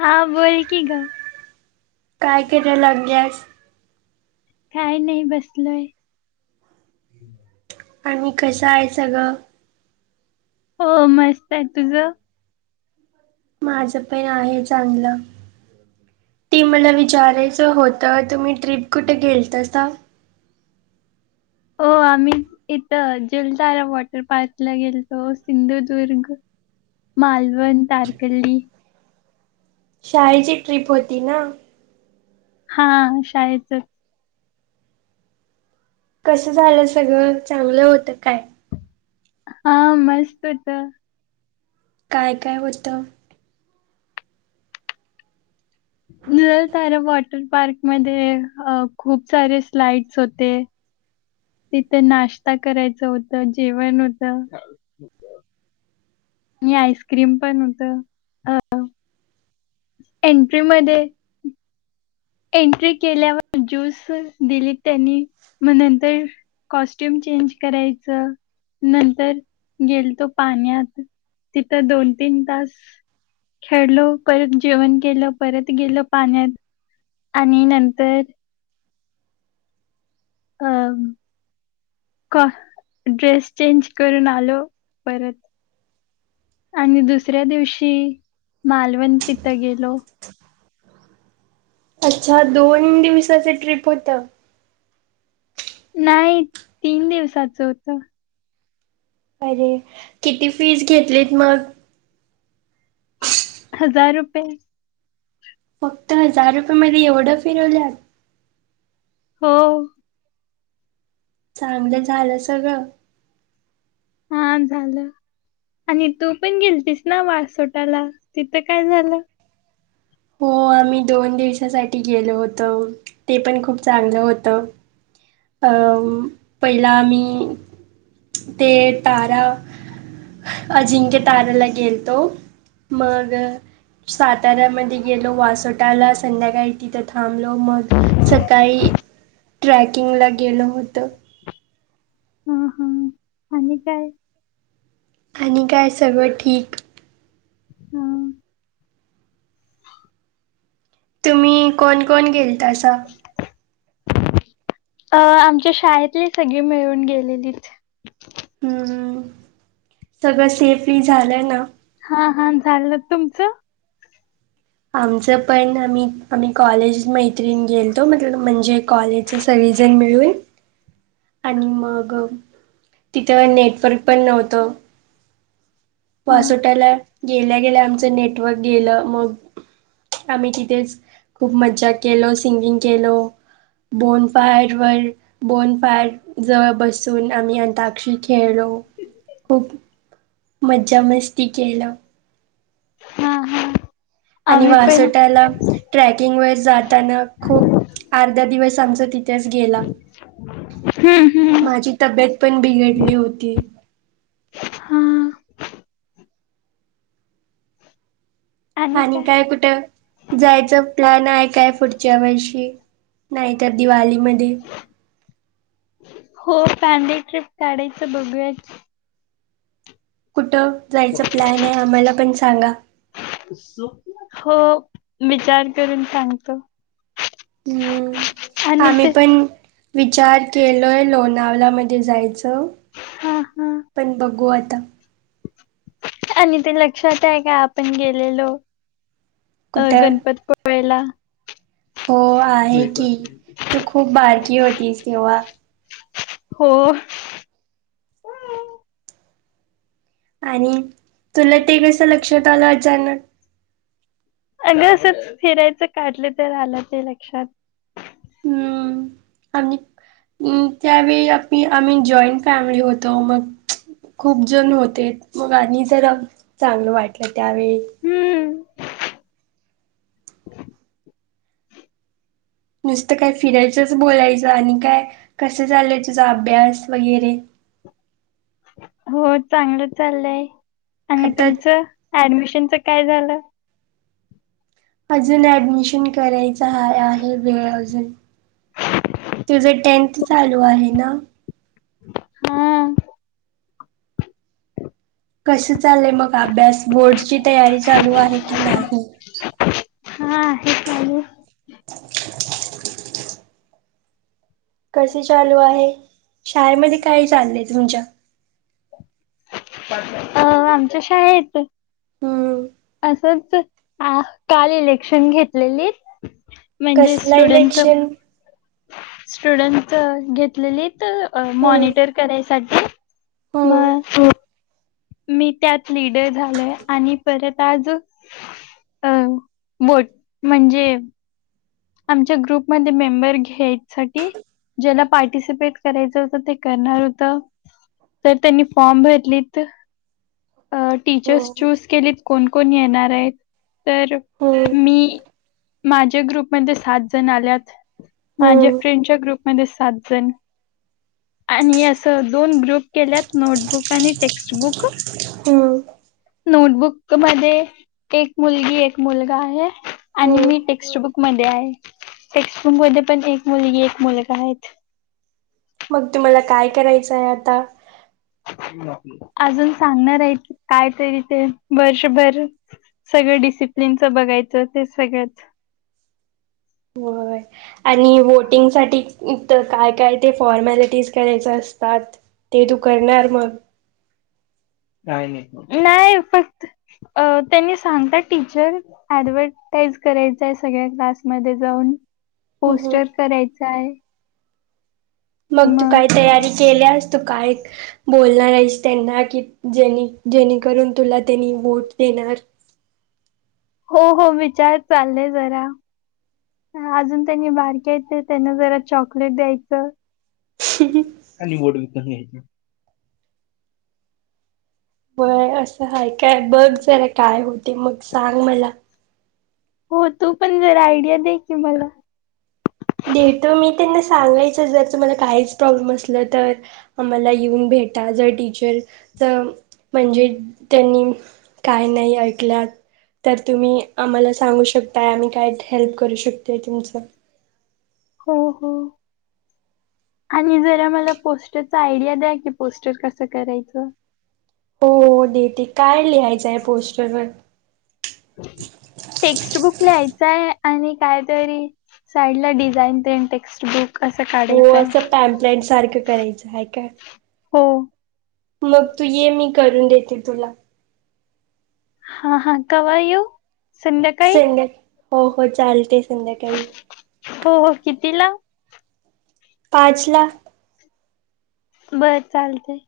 हा बोलकी गं काय केलेलं [unintelligible] काय नाही बसलोय आणि कसं आहे सगळं? हो मस्त आहे तुझं? माझं पण आहे चांगलं ती मला विचारेस होतं, तुम्ही ट्रिप कुठं गेलतासा? हो आम्ही इथं जलतारा वॉटर पार्कला गेलतो सिंधुदुर्ग मालवण, तारकल्ली शाळेची ट्रिप होती ना हा शाळेचच कसं झालं सगळं? चांगलं होतं काय हा मस्त होतं काय काय होतं? नलतारा वॉटर पार्क मध्ये खूप सारे स्लाइड्स होते तिथं नाश्ता करायचं होतं जेवण होतं? आणि आईस्क्रीम पण होतं अ एंट्री मध्ये एंट्री केल्यावर ज्यूस दिली त्यांनी, मग नंतर कॉस्ट स्ट्युम चेंज करायचं, नंतर गेलतो पाण्यात तिथं दोन तीन तास खेडलो, परत जेवण केलं, परत गेलो पाण्यात आणि नंतर हा. का, ड्रेस चेंज करून आलो परत आणि दुसऱ्या दिवशी मालवण तिथं गेलो. अच्छा, दोन दिवसाचं ट्रिप होतं? नाही, तीन दिवसाचं होतं अरे... किती फीस घेतलीत मग? हजार रुपये फक्त हजार रुपये मध्ये एवढं फिरवलं? हो चांगलं झालं सगळं? हा झालं आणि तू पण गेलतीस ना वाससोटाला, तिथं काय झालं? हो, आम्ही दोन दिवसासाठी गेलो होतो, ते पण खूप चांगलं होतं अ... पहिला मी, ते तारा अजिंक्य ताराला गेलतो मग साताऱ्यामध्ये गेलो, वासोटाला... संध्याकाळी तिथं थांबलो मग सकाळी ट्रॅकिंगला गेलो होतो हा हा आणि काय? आणि काय सगळं ठीक. हा. तुम्ही कोण कोण गेलतासा? अ आमच्या शाळेतली सगळी मिळून गेलेलीत. हम्म सगळं सेफही झालंय ना. हा हा झालं, तुमचं? आमचं पण आम्ही, आम्ही कॉलेज म त्रिण गेलतो म्हणजे कॉलेजच सगळीजण मिळून. आणि मग तिथं नेटवर्क पण नव्हतं. हा. पासोटाला गेल्या - गेल्या आमचं नेटवर्क गेलं. मग आम्ही तिथेच खूप मज्जा केलो, सिंगिंग केलो. बोन फायर वर बोन फायर जवळ बसून आम्ही अंताक्षरी खेळलो. खूप मज्जा-मस्ती केलं. हा हा आणि आम्ही पण वासोट्याला, ट्रॅकिंग वर जाताना खूप अर्धा दिवस आमचा तिथेच गेला. [unintelligible] हम्म माझी तब्येत पण बिघडली होती. हा आणि काय, कुठं जायचं प्लॅन आहे काय पुढच्या वर्षी? नाहीतर दिवाळीमध्ये. हो फॅमिली ट्रिप काढायचं बघूयाच. कुठं जायचं प्लॅन आहे आम्हाला पण सांगा हो विचार करून सांगतो हम्म आणि आम्ही ते पण विचार केलय लोणावलामध्ये जायचं हा हा पण बघू आता आणि ते लक्षात आहे का आपण गेलेलो अ कुठं गणपत पळेला हो आहे की तू खूप बारकी होतीस तेव्हा हो आणि तुला ते कस लक्षात आलं अचानक अग असंच फिरायचं काढलं तर आलं ते लक्षात हम्म त्यावेळी आम्ही जॉईंट फॅमिली होतो मग खूप जण होते मग आणि जरा चांगलं वाटलं त्यावेळी हम्म नुसतं काय फिरायचंच बोलायचं आणि काय कसं चाललंय तुझा अभ्यास वगैरे [inaudible] हो चांगलं चालंय आणि आता तुमच ऍडमिशन ते काय झालं अजून ऍडमिशन करायची आहे वेळजून तुझं टेंथ चालू आहे ना हा कस चाललय मग अभ्यास बोर्डची तयारी चालू आहे की नाही हा हे चाले आहे कसे चालू आहे शाळेमध्ये काय चाललंय तुमच्या अ आमच्याशा आहेतेत हम्म असंच काल इलेक्शन घेतलेली म्हणजे कसला स्टुडंट इलेक्शन स्टुडंट घेतलेली हम्म मॉनिटर करायसाठी म हम्म हो मी त्यात लिडर झालोय आणि परत आज अ बोट म्हणजे आमच्या ग्रुपमध्ये मेंबर घ्यायसाठी ज्याला पार्टिसिपेट करायचं होतं ते करणार होत. तर त्यांनी फॉर्म भरलीत टीचर्स हम्म चूज केलीत कोण कोण कोण येनार तर हम्म मी माझ ग्रुप मध्ये सात जण आल्यात माझ्या हम्म फ्रेंडच्या ग्रुपमध्ये सात जण. आणि असं दोन ग्रुप केल्यात नोटबुक आणि टेक्स्टबुक हम. नोटबुक मध्ये एक मुलगी एक मुलगा आहे आणि हम्म मी टेक्स्टबुक मध्ये आहे टेक्स्बुक मध्ये पण एक मुलगी एक मुलगा आहेत. मग तुम्हाला काय करायचंय आता. अजून सांगणार आहे काय तरी ते वर्षभर सगळे डिसि पिल्न च बघायचं ते सगळंच. व्हय. आणि व्होटिंगसाठी तर काय काय ते फॉर्मॅलिटीज करायच असतात. ते तू करणार मग. नाही फक्त त्यांनी सांगत टीचर ऍडवर्ड करायचा सगळ्या क्लासमध्ये जाऊन हम्म पोस्टर करायचाय. मग तू काय तयारी केल्यास तू काय? बोलणार आहेस त्यांना की जे जेणेकरून तुला त्यांनी वोट देणार. [unintelligible] हो हो विचार चाललेय जरा. ह अजून त्यांनी बारकी आहेत, तर त्यांना जरा चॉकलेट द्यायचं. आणि वोट विकत घ्यायचं. व्हय असं आहे काय बघ जरा काय होते, मग सांग मला. हो तू पण जरा आयडिया दे की मला. देतो मी त्यांना सांगायच जर तुम्हाला काहीच प्रॉब्लेम असल तर आम्हाला येऊन भेटा. घेता जर टीचरच म्हणजे त्यांनी काय नाही ऐकल्यात. तर तुम्ही आम्हाला सांगू शकताय, आम्ही काय हेल्प करू शकतोय तुमचं. हो हो. आणि जरा मला पोस्टरचा आयडिया द्या की पोस्टर कसं करायचं? हो हो देेते काय लिहायचंय पोस्टरवर? टेक्स्टबुक ल्यायच हाय. आणि कायतरी साईड ला डिझाईन तेन टेक्स्टबुक. हो असं पॅम्पलान सारखं करायचं आहे का? हो. मग तू ये मी करून देेते तुला. हा हा कवा येऊं संध्याकाळी संध्या हो हो चालतेच. हो हो किती ला? पाचला. बर चालतय.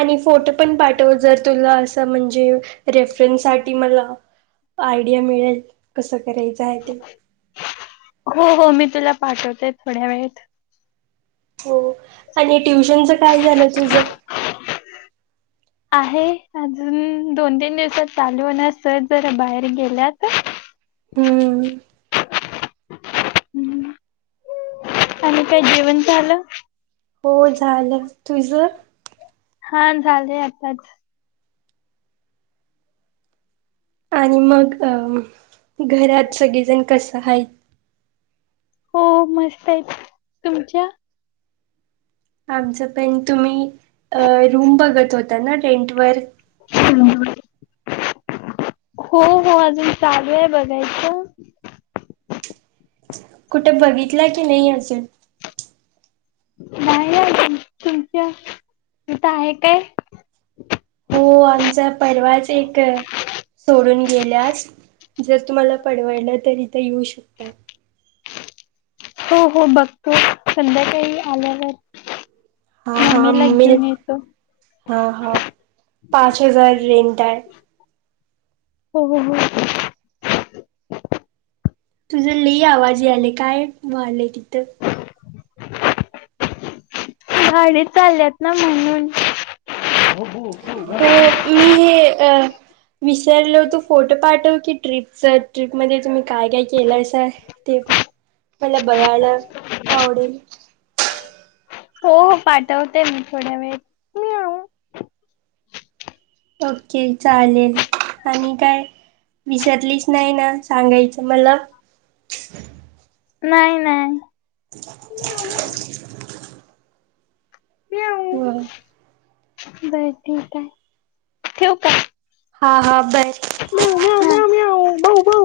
आणि फोटो पण पाठव जर तुला असं म्हणजे रेफरन्स साठी मला आयडिया मिळेल कसं करायचं आहे ते. हो हो मी तुला पाठवते थोड्या वेळेत. हो आणि ट्युशनच काय झालं तुझ? आहे अजून दोन तीन दिवसात चालू होणार, सर जरा बाहेर गेल्यात [unintelligible] हम्म [inaudible] हम् आणि काय जेवण झालं. हो झालं तुझं, हा झालेय आताच. आणि मग अं घरात सगळेजण कस आहेत. हो मस्त आहेत तुमच्या, आमचं पण तुम्ही अ रूम बघत होता. ना रेंटवर, हो हो अजून चालू आहे बघायचं. कुठे बघितला की नाही अजुन. नाही तुमच्या तिथं आहे काय, हो आमचा परवाच एक, सोडून गेल्यास जर तुम्हाला परवडलं तर इथं येऊ शकताय. हो हो बघतो संध्याकाळी आल्यावर, हा हा मम्मीला घेऊन मग, येतो. हा हा पाच हजार रेंट आहे. हो हो हो, तुझं लई आवाज यायलय काय व्हायलय तिथं. भांडी चालल्यात ना म्हणून, हो मी हे अ विचारलं. तो फोटो पाठव की ट्रिपच ट्रिपमध्ये तुम्ही काय, काय, केलायसा ते मला बघायला आवडेल. हो हो पाठवते मी थोड्या वेळ म्याऊ, ओके चालेल आणि काय विसरलीस नाही ना सांगायचं मला [inaudible] नाही नायं. [unintelligible] होय. बर ठीक हाय ठेऊ का? हा हा बय हो भाऊ भाऊ